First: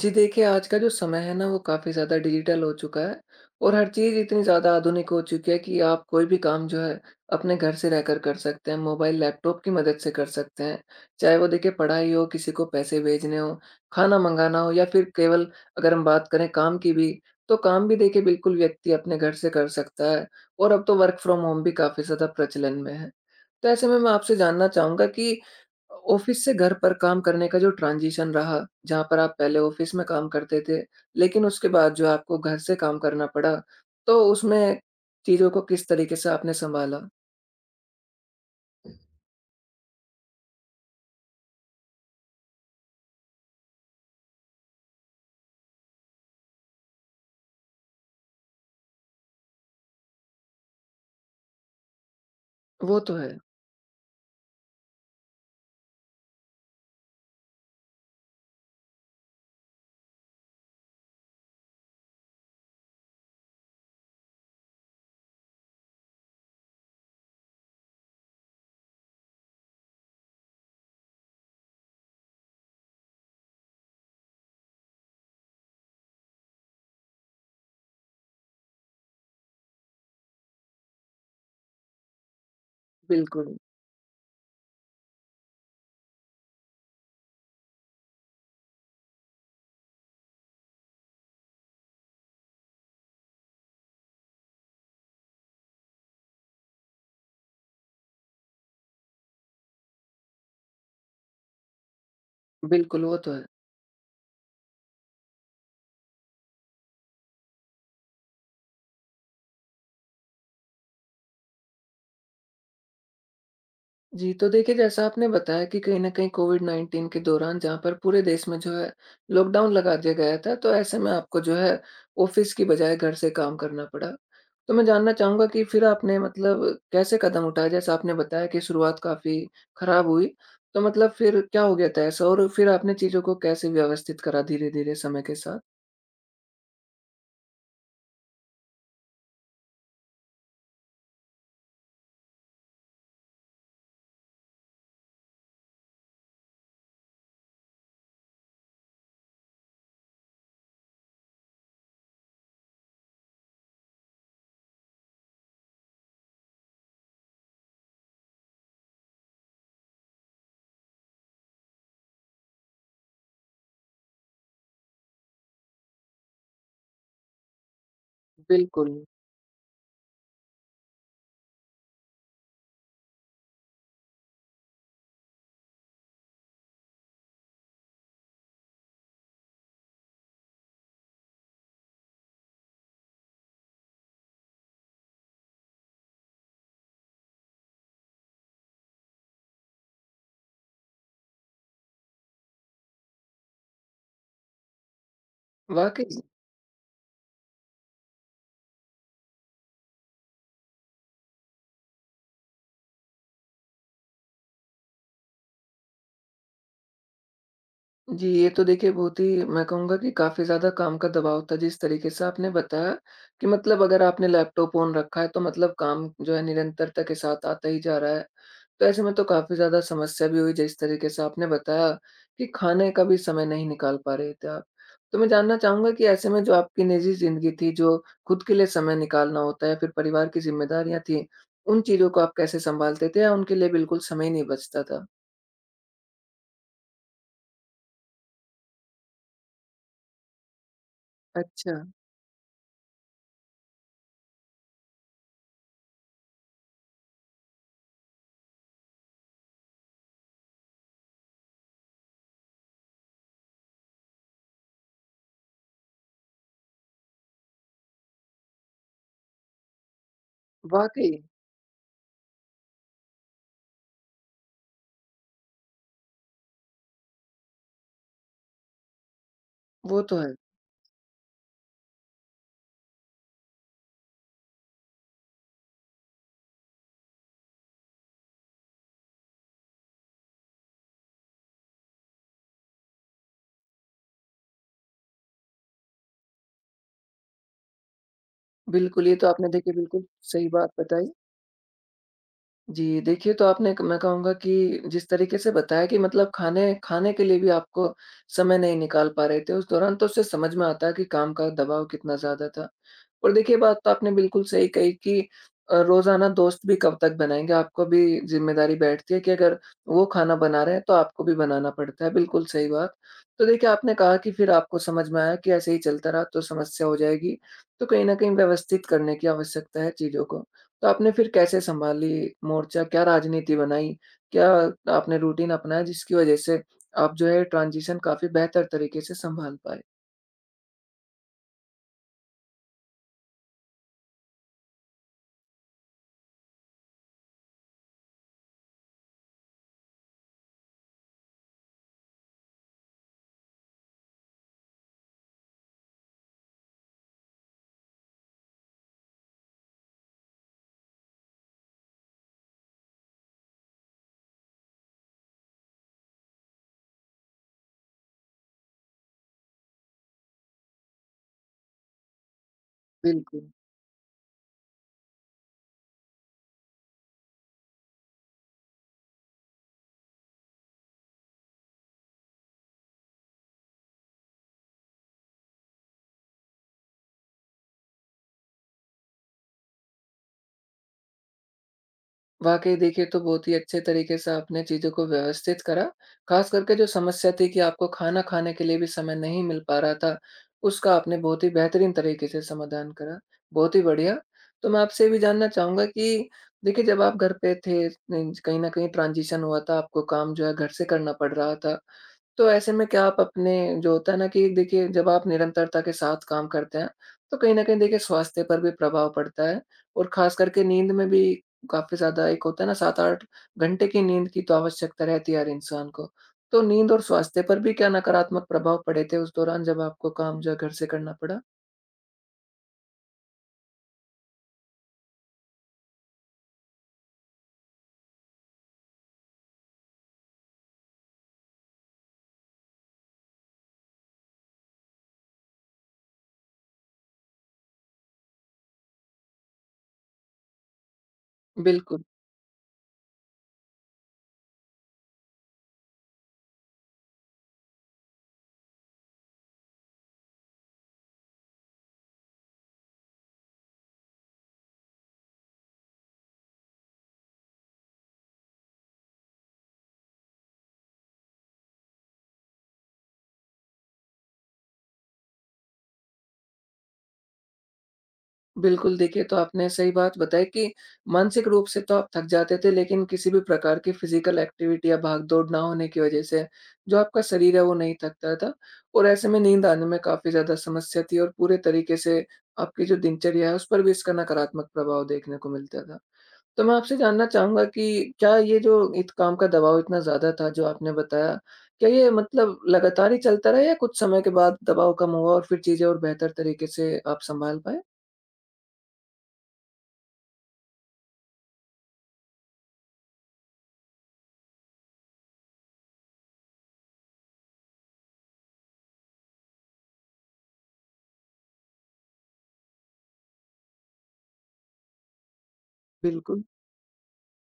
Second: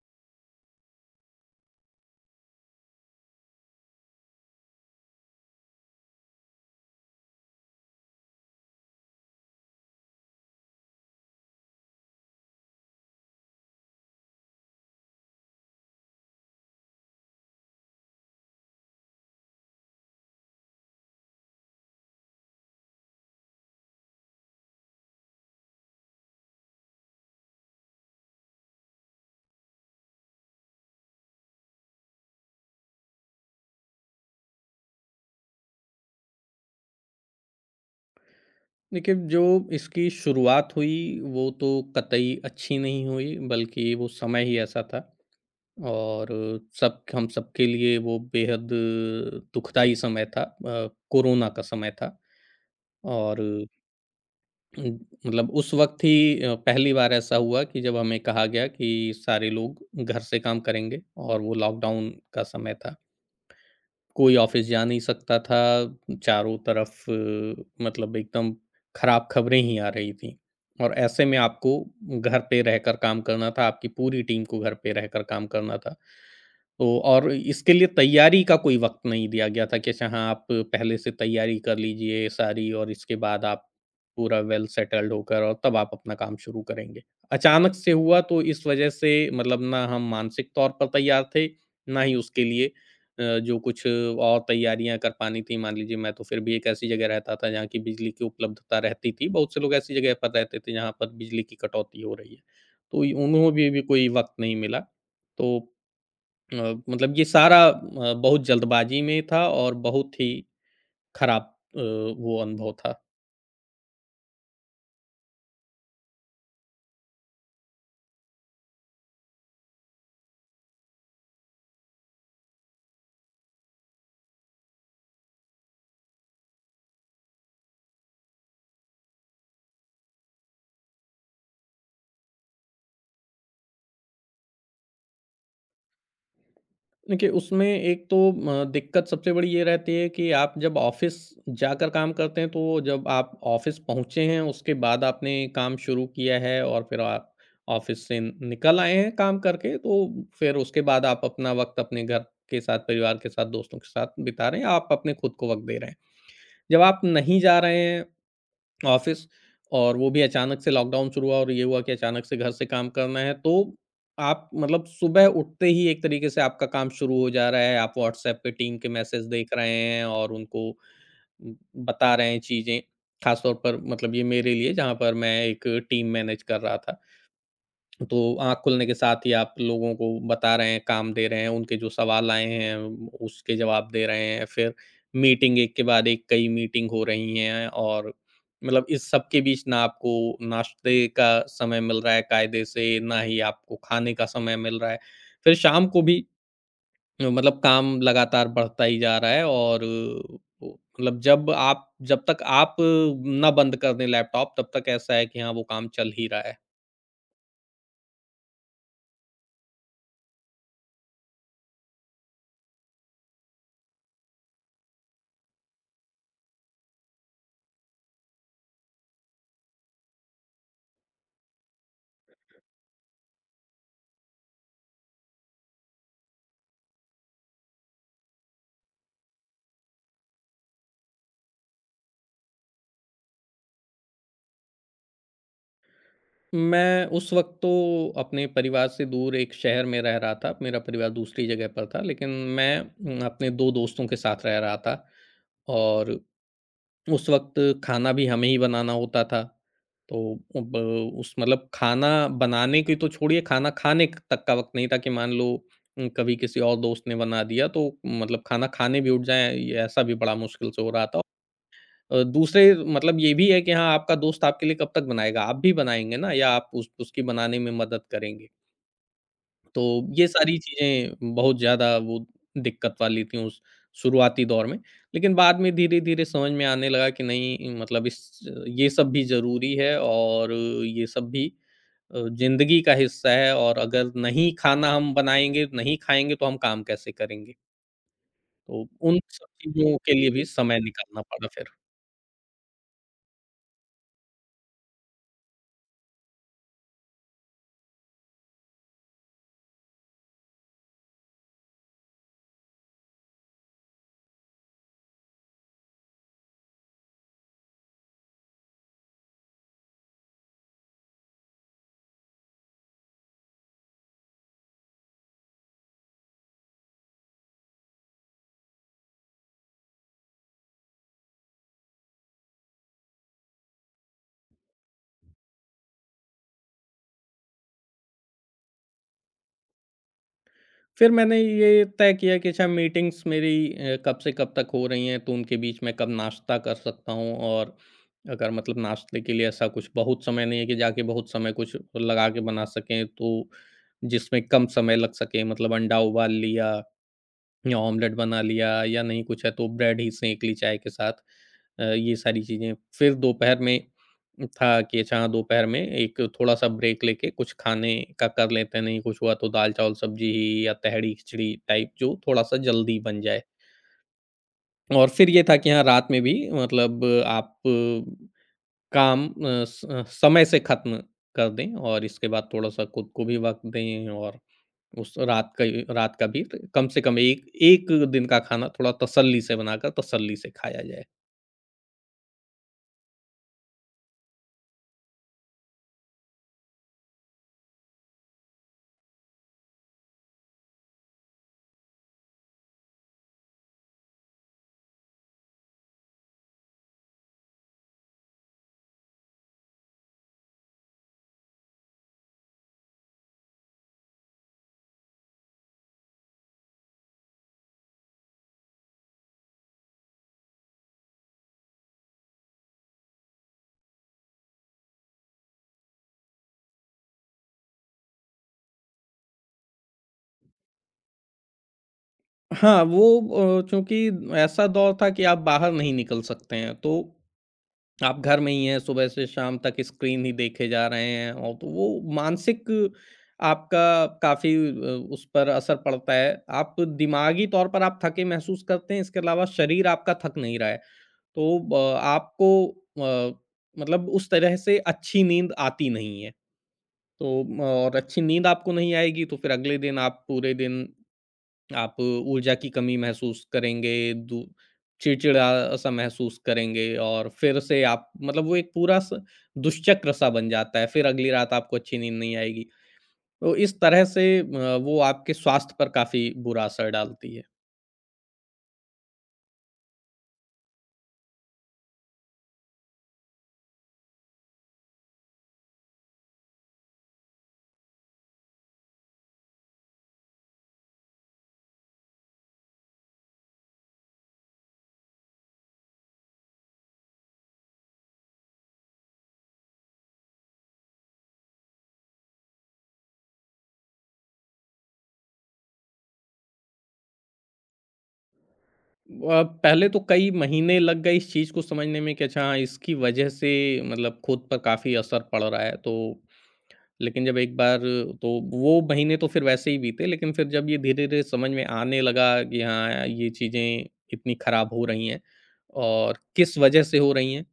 जी देखिए, आज का जो समय है ना, वो काफ़ी ज़्यादा डिजिटल हो चुका है और हर चीज़ इतनी ज़्यादा आधुनिक हो चुकी है कि आप कोई भी काम जो है, अपने घर से रहकर कर सकते हैं, मोबाइल, लैपटॉप की मदद से कर सकते हैं। चाहे वो देखिए पढ़ाई हो, किसी को पैसे भेजने हों, खाना मँगाना हो या फिर केवल अगर हम बात करें काम की भी, तो काम भी देखिए बिल्कुल व्यक्ति अपने घर से कर सकता है और अब तो वर्क फ्रॉम होम भी काफ़ी ज़्यादा प्रचलन में है। तो ऐसे में मैं आपसे जानना चाहूँगा कि ऑफिस से घर पर काम करने का जो ट्रांज़िशन रहा, जहाँ पर आप पहले ऑफिस में काम करते थे, लेकिन उसके बाद जो आपको घर से काम करना पड़ा, तो उसमें चीज़ों को किस तरीके से आपने सँभाला? देखिए, जो इसकी शुरुआत हुई, वो तो कतई अच्छी नहीं हुई। बल्कि वो समय ही ऐसा था और सब हम सबके लिए वो बेहद दुखदाई समय था। कोरोना का समय था वो तो है। और उम, मतलब उस वक़्त ही पहली बार ऐसा हुआ कि जब हमें कहा गया कि सारे लोग घर से काम करेंगे और वो लॉकडाउन का समय था। कोई ऑफिस जा नहीं सकता था। चारों तरफ मतलब एकदम खराब खबरें ही आ रही थी, और ऐसे में आपको घर पे रहकर काम करना था, आपकी पूरी टीम को घर पे रहकर काम करना था। तो और इसके लिए तैयारी का कोई वक़्त नहीं दिया गया था कि अच्छा हाँ, आप पहले से तैयारी कर लीजिए सारी और इसके बाद बिल्कुल, आप पूरा वेल सेटल्ड होकर और तब आप अपना काम शुरू करेंगे। अचानक से हुआ, तो इस वजह से मतलब ना हम मानसिक तौर पर तैयार थे, ना ही उसके लिए जो कुछ और तैयारियाँ कर पानी थी। मान लीजिए, मैं तो फिर भी एक ऐसी जगह रहता था जहाँ की बिजली की उपलब्धता रहती थी, बहुत से लोग ऐसी जगह पर रहते थे जहाँ पर बिजली की कटौती हो रही है। बिल्कुल, तो इ वो तो है। उन्हों भी कोई वक़्त नहीं मिला। तो अ, मतलब ये सारा बहुत जल्दबाज़ी में था और बहुत ही खराब अ, वो अनुभव था। जी, तो देखिए जैसा आपने बताया कि कहीं न कहीं कोविड-19 के दौरान जहाँ पर पूरे देश में जो है लॉकडाउन लगा दिया गया था, तो ऐसे में आपको जो है ऑफ़िस की बजाय घर से काम करना पड़ा। तो मैं जानना चाहूँगा कि फिर आपने मतलब कैसे कदम उठाए? जैसा आपने बताया कि शुरुआत काफ़ी खराब हुई, तो मतलब फिर क्या हो गया था ऐसा और फिर आपने चीज़ों को कैसे व्यवस्थित करा धीरे-धीरे समय के साथ? देखिए, उसमें एक तो दिक्कत सबसे बड़ी ये रहती है कि आप जब ऑफ़िस जाकर काम करते हैं, तो जब आप ऑफ़िस पहुँचे हैं, उसके बाद आपने काम शुरू किया है और फिर आप ऑफ़िस से निकल आए हैं काम करके, तो फिर उसके बाद आप अपना वक़्त अपने घर के साथ, परिवार के साथ, दोस्तों के साथ बिता रहे हैं, आप अपने खुद को वक़्त दे रहे हैं। जब आप नहीं जा रहे हैं ऑफ़िस, और वो भी अचानक से लॉकडाउन शुरू हुआ और ये हुआ कि अचानक से घर से काम करना है। तो आप मतलब सुबह उठते ही एक तरीके से आपका काम शुरू हो जा रहा है। आप व्हाट्सऐप पे टीम के बिल्कुल। मैसेज देख रहे हैं और उनको उम, बता रहे हैं चीज़ें। ख़ास तौर पर मतलब ये मेरे लिए, जहाँ पर मैं एक टीम मैनेज कर रहा था। तो आँख खुलने के साथ ही आप लोगों को बता रहे हैं, काम दे रहे हैं, उनके जो सवाल आए हैं उसके जवाब दे रहे हैं। फिर मीटिंग एक के बाद एक कई मीटिंग हो रही हैं, और मतलब इस सब के बीच ना आपको नाश्ते का समय मिल रहा है कायदे से, ना ही आपको खाने का समय मिल रहा है। फिर शाम को वाक़ई। भी मतलब काम लगातार बढ़ता ही जा रहा है, और वो मतलब, जब आप, जब तक आप ना बंद कर दें लैपटॉप, तब तक ऐसा है कि हाँ, वो काम चल ही रहा है। जी, ये तो देखिए बहुत ही मैं कहूँगा कि काफ़ी ज़्यादा काम का दबाव था जिस तरीके से आपने बताया कि मतलब अगर आपने लैपटॉप ऑन रखा है तो मतलब काम जो है निरंतरता के साथ आता ही जा रहा है। तो ऐसे में तो काफ़ी ज़्यादा समस्या भी हुई जिस तरीके से आपने बताया कि खाने का भी समय नहीं निकाल पा रहे थे आप। तो मैं जानना चाहूँगा कि ऐसे में जो आपकी निजी ज़िंदगी थी जो खुद के लिए समय निकालना होता है या फिर परिवार की ज़िम्मेदारियाँ थी, उन चीज़ों को आप कैसे सँभालते थे या उनके लिए बिल्कुल समय ही नहीं बचता था? मैं उस वक़्त तो अपने परिवार से दूर एक शहर में रह रहा था, मेरा परिवार दूसरी जगह अच्छा। पर था, लेकिन मैं अपने 2 दोस्तों के साथ रह रहा था और उस वक़्त खाना भी हमें ही बनाना होता था। तो अब उस मतलब खाना बनाने की तो छोड़िए, खाना खाने क तक का वक़्त नहीं था कि मान लो कभी किसी और दोस्त ने बना दिया, तो मतलब खाना खाने भी उठ जाएँ, ये ऐसा भी बड़ा मुश्किल से हो रहा वाक़ई! था। दूसरे मतलब ये भी है कि हाँ, आपका दोस्त आपके लिए कब तक बनाएगा? आप भी बनाएँगे ना, या आप उस उसकी बनाने में मदद करेंगे। तो वो तो ये है। सारी चीज़ें बहुत ज़्यादा वो दिक्कत वाली थी, उस शुरुआती दौर में। लेकिन बाद में धीरे-धीरे समझ में आने लगा कि नहीं, मतलब इस ये सब भी ज़रूरी है, और ये सब भी ज़िंदगी का हिस्सा है। और अगर नहीं खाना हम बनाएँगे, नहीं खाएँगे, तो हम काम कैसे करेंगे? तो बिल्कुल, ये उन तो सब आपने देखिए चीज़ों बिल्कुल के लिए भी सही समय बात बताई। निकालना पड़ा फिर। जी, देखिए तो आपने क मैं कहूँगा कि जिस तरीके से बताया कि मतलब खाने खाने के लिए भी आपको समय नहीं निकाल पा रहे थे उस दौरान, तो उससे समझ में आता है कि काम का दबाव कितना ज़्यादा था। और देखिए बात तो आपने बिल्कुल सही कही कि रोज़ाना दोस्त भी कब तक बनाएँगे, आपको भी ज़िम्मेदारी बैठती है कि अगर वो खाना बना रहे हैं, तो आपको भी बनाना पड़ता है, बिल्कुल सही बात। तो देखिए आपने कहा कि फिर आपको समझ में आया कि ऐसे ही चलता रहा तो समस्या हो जाएगी, तो कहीं न कहीं व्यवस्थित करने की आवश्यकता है चीज़ों को। तो आपने फिर कैसे सँभाली मोर्चा? क्या राजनीति बनाई? क्या आपने रूटीन अपनाया जिसकी वजह से आप जो है ट्रांज़िशन काफ़ी बेहतर तरीके से सँभाल पाए? फिर मैंने ये तय किया कि अच्छा मीटिंग्स मेरी कब से कब तक हो रही हैं, तो उनके बीच मैं कब नाश्ता कर सकता हूँ। और अगर मतलब नाश्ते के लिए ऐसा कुछ बहुत समय नहीं है कि जाके बहुत समय कुछ लगा के बना सकें, तो जिसमें कम समय लग सके, मतलब अंडा उबाल लिया, या ऑमलेट बना लिया, या नहीं कुछ है तो ब्रेड ही सेंक ली चाय के साथ। ये सारी चीज़ें। फिर दोपहर में था कि अच्छा हाँ, दोपहर में एक थोड़ा-सा ब्रेक लेके कुछ खाने का कर लेते हैं, नहीं कुछ हुआ तो दाल-चावल सब्जी ही या तहरी-खिचड़ी टाइप, जो थोड़ा-सा जल्दी बन जाए। बिल्कुल। और फिर ये था कि हाँ, रात में भी मतलब आप काम समय से ख़त्म कर दें, और इसके बाद थोड़ा-सा खुद को भी वक़्त दें। और उस रात का ही, रात का भी, तो कम से कम एक 1 दिन का खाना थोड़ा तसल्ली से बनाकर तसल्ली से खाया जाए। वाक़ई देखिए तो बहुत ही अच्छे तरीके से आपने चीज़ों को व्यवस्थित करा, ख़ास करके जो समस्या थी कि आपको खाना खाने के लिए भी समय नहीं मिल पा रहा था, उसका आपने बहुत ही बेहतरीन तरीके से समाधान करा, बहुत ही बढ़िया। तो मैं आपसे ये भी जानना चाहूँगा कि देखिए जब आप घर पे थे, कहीं न कहीं ट्रांज़िशन हुआ था, आपको काम जो है घर से करना पड़ रहा था। तो ऐसे में क्या आप अपने जो होता है ना कि देखिए जब आप निरंतरता के साथ काम करते हैं, तो कहीं न कहीं देखिए स्वास्थ्य पर भी प्रभाव पड़ता है और ख़ास करके नींद में भी काफ़ी ज़्यादा एक होता है ना 7-8 घंटे की नींद की तो आवश्यकता रहती है हर इंसान को। तो नींद और स्वास्थ्य पर भी क्या नकारात्मक प्रभाव पड़े थे उस दौरान जब आपको काम जो है घर से करना पड़ा? हाँ, वो चूँकि ऐसा दौर था कि आप बाहर नहीं निकल सकते हैं, तो आप घर में ही हैं, सुबह से शाम तक स्क्रीन ही देखे जा रहे हैं, और तो वो मानसिक, आपका काफ़ी उस पर असर पड़ता है। आप दिमागी तौर पर आप थके महसूस करते हैं, इसके अलावा शरीर आपका थक नहीं रहा है। तो ब बिल्कुल। आपको अ, मतलब उस तरह से अच्छी नींद आती नहीं है। तो म और अच्छी नींद आपको नहीं आएगी, तो फिर अगले दिन आप पूरे दिन आप ऊर्जा की कमी महसूस करेंगे, दू चिड़चिड़ा-सा महसूस करेंगे, और फिर से आप मतलब वो एक पूरा स दुष्चक्र-सा बन जाता है, फिर अगली रात आपको अच्छी नींद नहीं आएगी। तो इस तरह से वो आपके स्वास्थ्य पर काफ़ी बुरा असर डालती है। बिल्कुल, देखिए तो आपने सही बात बताई कि मानसिक रूप से तो आप थक जाते थे लेकिन किसी भी प्रकार की फ़िज़िकल एक्टिविटी या भाग-दौड़ ना होने की वज़ह से, जो आपका शरीर है वो नहीं थकता था और ऐसे में नींद आने में काफ़ी ज़्यादा समस्या थी और पूरे तरीके से आपकी जो दिनचर्या है उस पर भी इसका नकारात्मक प्रभाव देखने को मिलता था। तो मैं आपसे जानना चाहूँगा कि क्या ये जो इत काम का दबाव इतना ज़्यादा था जो आपने बताया, क्या ये मतलब लगातार ही चलता रहा या कुछ समय के बाद दबाव कम हुआ और फिर चीज़ें और बेहतर तरीके से आप सँभाल पाए? पहले तो कई महीने लग गए इस चीज़ को समझने में, कि अच्छा हाँ, इसकी वजह से मतलब खुद पर काफ़ी असर पड़ रहा है, तो। लेकिन जब एक बार, तो वो महीने तो फिर वैसे ही बीते, लेकिन फिर जब ये धीरे-धीरे समझ में आने लगा कि हाँ, ये चीज़ें इतनी खराब हो रही हैं और बिल्कुल। किस वजह से हो रही हैं,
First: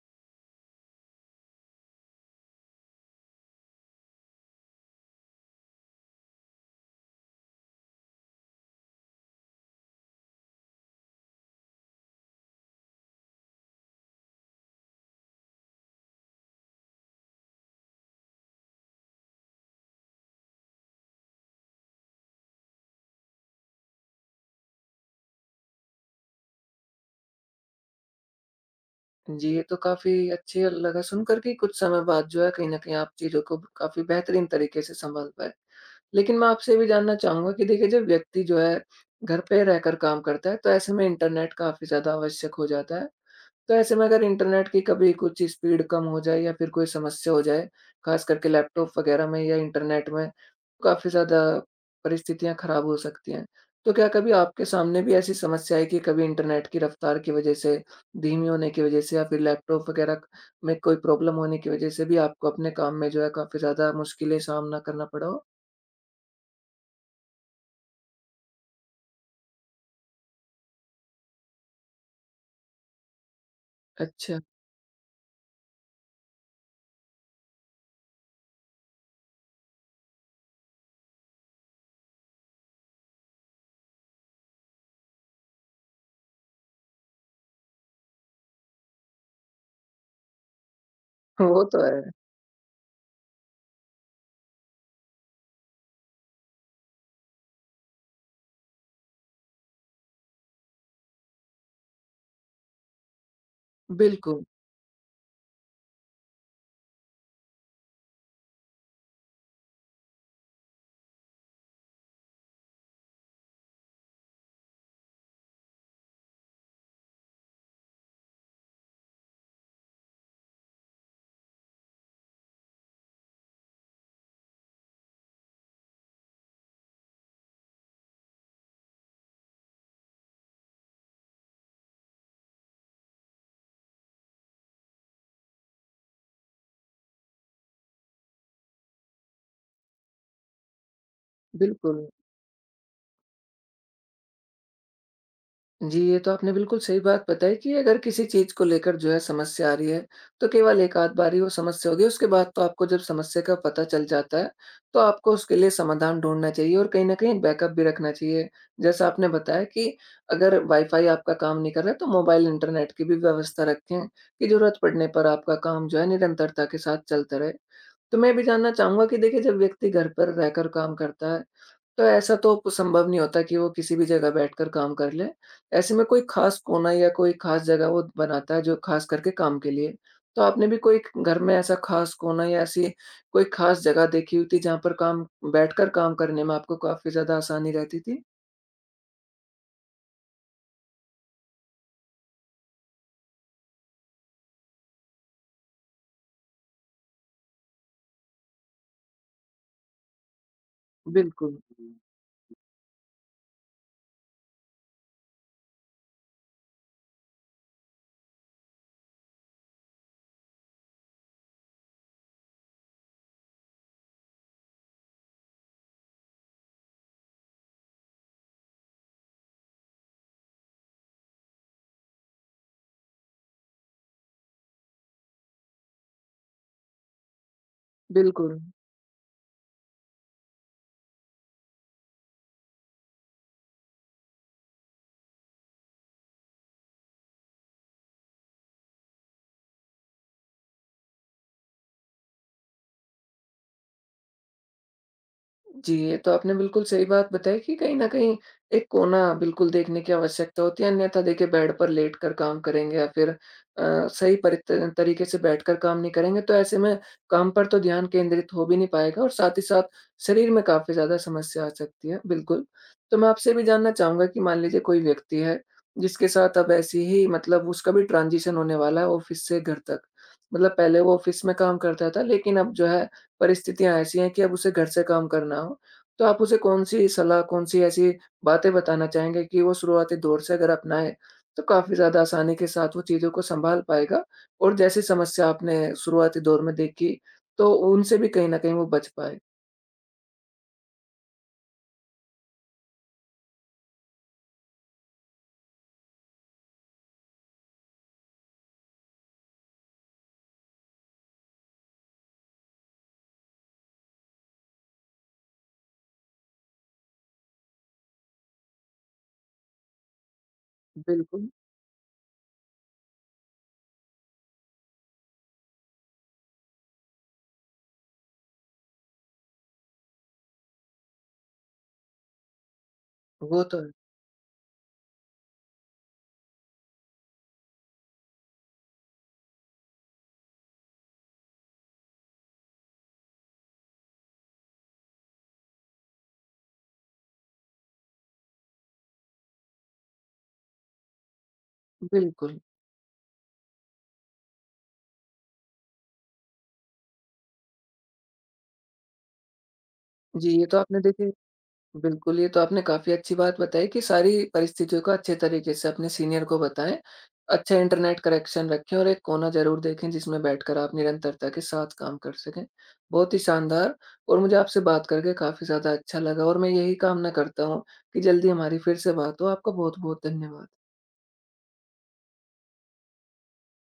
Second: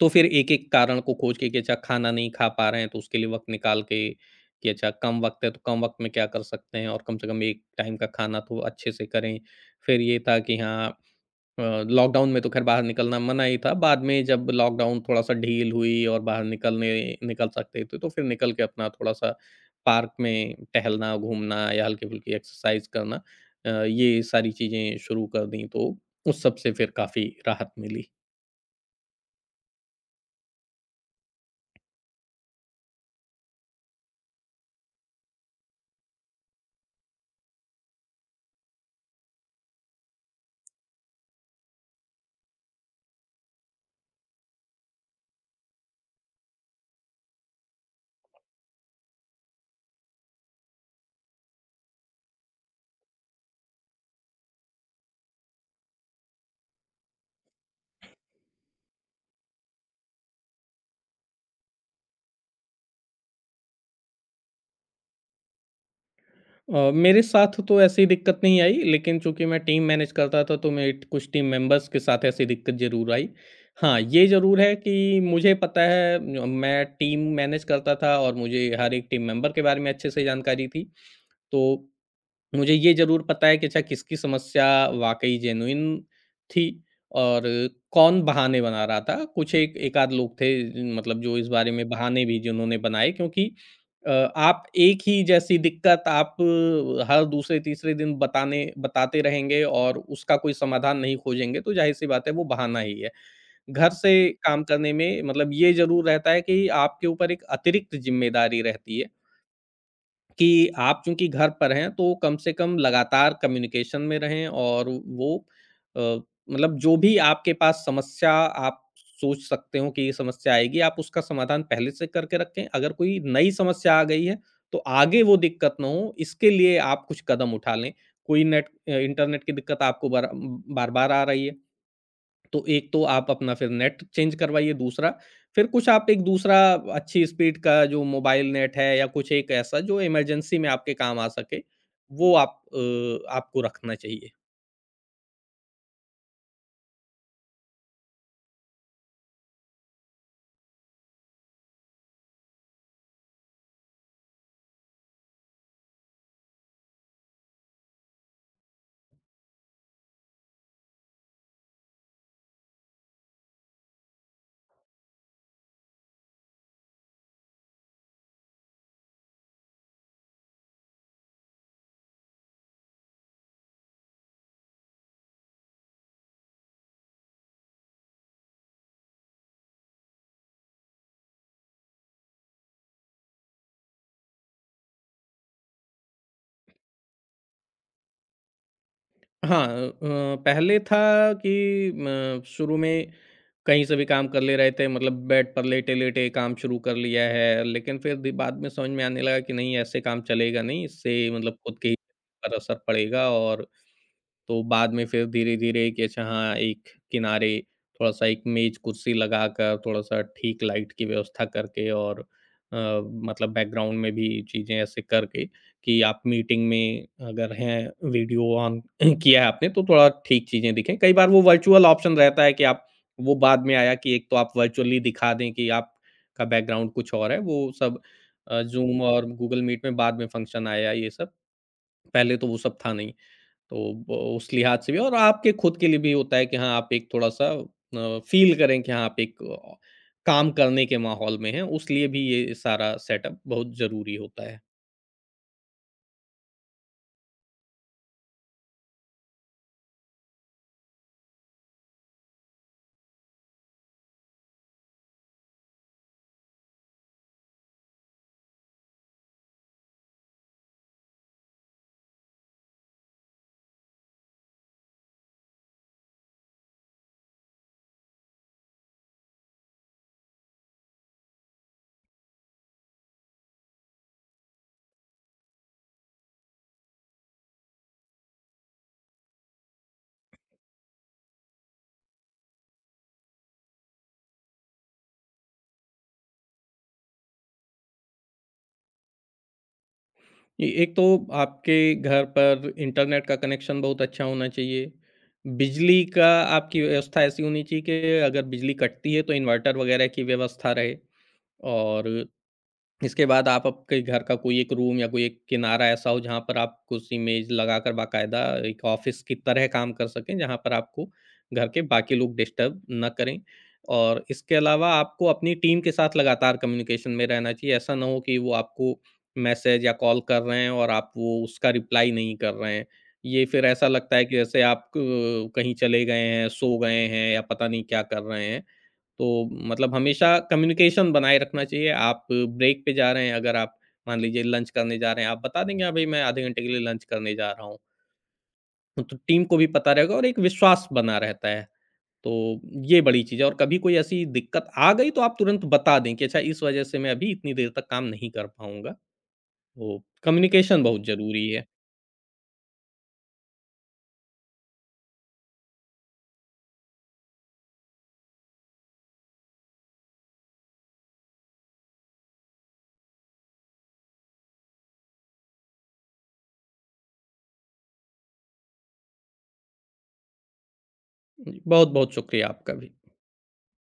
तो फिर एक-एक कारण को खोज के कि अच्छा खाना नहीं खा पा रहे हैं, तो उसके लिए वक़्त निकाल के कि अच्छा कम वक़्त है, तो कम वक़्त में क्या कर सकते हैं, और कम से कम एक टाइम का खाना तो अच्छे से करें। फिर ये था कि हाँ, लॉकडाउन में तो ख़ैर बाहर निकलना मना ही था। बाद में जब लॉकडाउन थोड़ा-सा ढील हुई और बाहर निकलने निकल सकते थे, तो फिर निकल के अपना थोड़ा-सा पार्क में टहलना, घूमना या हल्की-फुल्की एक्सरसाइज़ करना, ये सारी चीज़ें शुरू कर दी, तो उस सब से फिर काफ़ी राहत मिली। जी, ये तो काफ़ी अच्छी लगा सुनकर कि कुछ समय बाद जो है, कहीं न कहीं आप चीज़ों को काफ़ी बेहतरीन तरीके से सँभाल पाए। लेकिन मैं आपसे ये भी जानना चाहूँगा कि देखिए जब व्यक्ति जो है, घर पे रहकर काम करता है, तो ऐसे में इंटरनेट काफ़ी ज़्यादा आवश्यक हो जाता है। तो ऐसे में अगर इंटरनेट की कभी कुछ स्पीड कम हो जाए या फिर कोई समस्या हो जाए, ख़ास करके लैपटॉप वग़ैरह में या इंटरनेट में, तो काफ़ी ज़्यादा परिस्थितियाँ ख़राब हो सकती हैं। तो क्या कभी आपके सामने भी ऐसी समस्या आई कि कभी इंटरनेट की रफ़्तार की वज़ह से, धीमी होने की वज़ह से या फिर लैपटॉप वग़ैरह में कोई प्रॉब्लम होने की वज़ह से भी आपको अपने काम में जो है काफ़ी ज़्यादा मुश्किलें सामना करना पड़ा हो? मेरे साथ तो ऐसी दिक्कत नहीं आई, लेकिन चूँकि मैं टीम मैनेज करता था, तो मेरे कुछ टीम मेंबर्स के साथ ऐसी दिक्कत ज़रूर आई। हाँ, ये अच्छा। ज़रूर है कि मुझे पता है, म मैं टीम मैनेज करता था और मुझे हर एक टीम मेंबर के बारे में अच्छे से जानकारी थी। तो मुझे ये ज़रूर पता है कि अच्छा किसकी समस्या वाक़ई जेनुइन थी, और कौन बहाने बना रहा था। कुछ एक एक आध लोग थे, मतलब जो इस वो बारे तो में है। बहाने भी जिन्होंने बनाए, क्योंकि आप एक ही जैसी दिक्कत आप हर दूसरे तीसरे दिन बताने बताते रहेंगे और उसका कोई समाधान नहीं खोजेंगे, तो ज़ाहिर-सी बात है वो बहाना ही है। घर से बिल्कुल, काम करने में मतलब ये ज़रूर रहता है कि आपके ऊपर एक अतिरिक्त ज़िम्मेदारी रहती है। कि आप चूँकि घर पर हैं, तो कम से कम लगातार कम्युनिकेशन में रहें, और वो अ, मतलब जो भी आपके पास समस्या, आप सोच सकते हो कि ये समस्या आएगी, आप उसका समाधान पहले से करके रखें। अगर कोई नई समस्या आ गई है, तो आगे वो दिक्कत ना हो, इसके लिए आप कुछ कदम उठा लें। कोई इंटरनेट की दिक्कत आपको बार-बार आ रही है, तो एक तो आप अपना फिर नेट चेंज करवाइए। दूसरा, फिर कुछ आप एक दूसरा, अच्छी स्पीड का जो मोबाइल नेट है, या कुछ एक ऐसा जो इमरजेंसी में आपके काम आ सके, बिल्कुल। वो आपको रखना चाहिए। जी, ये तो आपने बिल्कुल सही बात बताई कि अगर किसी चीज़ को लेकर जो है समस्या आ रही है, तो केवल एक आध बार ही वो समस्या होगी, उसके बाद तो आपको जब समस्या का पता चल जाता है, तो आपको उसके लिए समाधान ढूँढना चाहिए और कहीं न कहीं बैकअप भी रखना चाहिए। जैसा आपने बताया कि अगर वाईफ़ाई आपका काम नहीं कर रहा है, तो मोबाइल इंटरनेट की भी व्यवस्था रखें कि ज़रूरत पड़ने पर आपका काम जो है निरंतरता के साथ चलता रहे। तो मैं भी जानना चाहूँगा कि देखिए जब व्यक्ति घर पर रहकर काम करता है, तो ऐसा तो प संभव नहीं होता कि वो किसी भी जगह बैठकर काम कर ले। ऐसे में कोई ख़ास कोना या कोई ख़ास जगह वो बनाता है जो ख़ास करके काम के लिए। तो आपने भी कोई घर में ऐसा ख़ास कोना या ऐसी कोई ख़ास जगह देखी हुई थी जहाँ पर काम बैठकर काम करने में आपको काफ़ी ज़्यादा आसानी रहती थी? हाँ, पहले था कि म शुरू में कहीं से भी काम कर ले रहे थे, मतलब बेड पर लेटे-लेटे काम शुरू कर लिया है। लेकिन फिर दी बाद में समझ में आने लगा कि नहीं ऐसे काम चलेगा नहीं, इससे मतलब बिल्कुल। खुद के ही पर असर पड़ेगा। और तो बाद में फिर धीरे-धीरे कि अच्छा हाँ, एक किनारे थोड़ा-सा एक मेज़ कुर्सी लगाकर, थोड़ा-सा ठीक लाइट की व्यवस्था करके और अ, मतलब बैकग्राउंड में भी चीज़ें ऐसे करके कि आप मीटिंग में अगर हैं, वीडियो ऑन किया है आपने, तो थोड़ा ठीक चीज़ें दिखें। कई बार वो वर्चुअल ऑप्शन रहता है कि आप, वो बाद में आया कि एक तो आप वर्चुअली दिखा दें कि आपका बैकग्राउंड कुछ और है, वो सब बिल्कुल। ज़ूम और गूगल मीट में बाद में फंक्शन आया ये सब, पहले तो वो सब था नहीं। तो ब उस लिहाज से भी और आपके खुद के लिए भी होता है कि हाँ, आप एक थोड़ा-सा फ़ील करें कि हाँ, आप एक काम करने के माहौल में हैं, उस लिए भी ये सारा सेटअप बहुत ज़रूरी होता है। जी, ये तो आपने बिल्कुल सही बात बताई कि कहीं न कहीं एक कोना बिल्कुल देखने की आवश्यकता होती है, अन्यथा देखिए बेड पर लेट कर काम करेंगे या फिर सही परित तरीके से बैठकर काम नहीं करेंगे, तो ऐसे में काम पर तो ध्यान केंद्रित हो भी नहीं पाएगा और साथ ही साथ शरीर में काफ़ी ज़्यादा समस्या आ सकती है, बिल्कुल। तो मैं आपसे भी जानना चाहूँगा कि मान लीजिए कोई व्यक्ति है, जिसके साथ अब ऐसी ही मतलब उसका भी ट्रांज़िशन होने वाला है ऑफ़िस से घर तक। मतलब पहले वो ऑफ़िस में काम करता था, लेकिन अब जो है परिस्थितियाँ ऐसी हैं कि अब उसे घर से काम करना हो, तो आप उसे कौन-सी सलाह, कौन-सी ऐसी बातें बताना चाहेंगे कि वो शुरुआती दौर से अगर अपनाए, तो काफ़ी ज़्यादा आसानी के साथ वो चीज़ों को सँभाल पाएगा और जैसी समस्या आपने शुरुआती दौर में देखी, तो उनसे भी कहीं न कहीं वो बच पाए? ए एक तो आपके घर पर इंटरनेट का कनेक्शन बहुत अच्छा होना चाहिए। बिजली का आपकी व्यवस्था ऐसी होनी चाहिए कि अगर बिजली कटती है, तो इन्वर्टर वगैरह की व्यवस्था रहे। और इसके बाद आप, आपके घर का कोई एक रूम या कोई एक किनारा ऐसा हो जहाँ पर आप कुछ इमेज लगाकर बाकायदा एक ऑफिस की तरह काम कर सकें, जहाँ पर आपको बिल्कुल, घर के बाकी लोग डिस्टर्ब ना करें। और इसके अलावा आपको अपनी टीम के साथ लगातार कम्युनिकेशन में रहना चाहिए। ऐसा ना हो कि वो आपको मैसेज या कॉल कर रहे हैं और आप वो उसका रिप्लाई नहीं कर रहे हैं। ये वो फिर तो ऐसा है। लगता है कि जैसे आप क कहीं चले गए हैं, सो गए हैं, या पता नहीं क्या कर रहे हैं। तो मतलब हमेशा कम्युनिकेशन बनाए रखना चाहिए। आप ब्रेक पे जा रहे हैं, अगर आप मान लीजिए लंच करने जा रहे हैं, आप बता देंगे, "हाँ भाई, मैं आधे घंटे के लिए लंच करने जा रहा हूँ।" तो टीम को भी पता रहेगा और एक विश्वास बना रहता है। बिल्कुल। तो ये बड़ी चीज़ है, और कभी कोई ऐसी दिक्कत आ गई, तो आप तुरंत बता दें कि अच्छा इस वज़ह से मैं अभी इतनी देर तक काम नहीं कर पाऊँगा। तो जी, ये तो कम्युनिकेशन आपने बहुत देखिए ज़रूरी है। बिल्कुल, ये तो आपने काफ़ी अच्छी बात बताई कि सारी परिस्थितियों को अच्छे तरीके से अपने सीनियर को बताएँ। अच्छा इंटरनेट कनेक्शन रखें और एक कोना ज़रूर देखें जिसमें बैठकर आप निरंतरता के साथ काम कर सकें। बहुत ही शानदार और मुझे आपसे बात करके काफ़ी ज़्यादा अच्छा लगा और मैं यही कामना करता हूँ कि जल्दी हमारी फिर से बात हो। आपका बहुत-बहुत धन्यवाद। जी, बहुत-बहुत शुक्रिया आपका भी।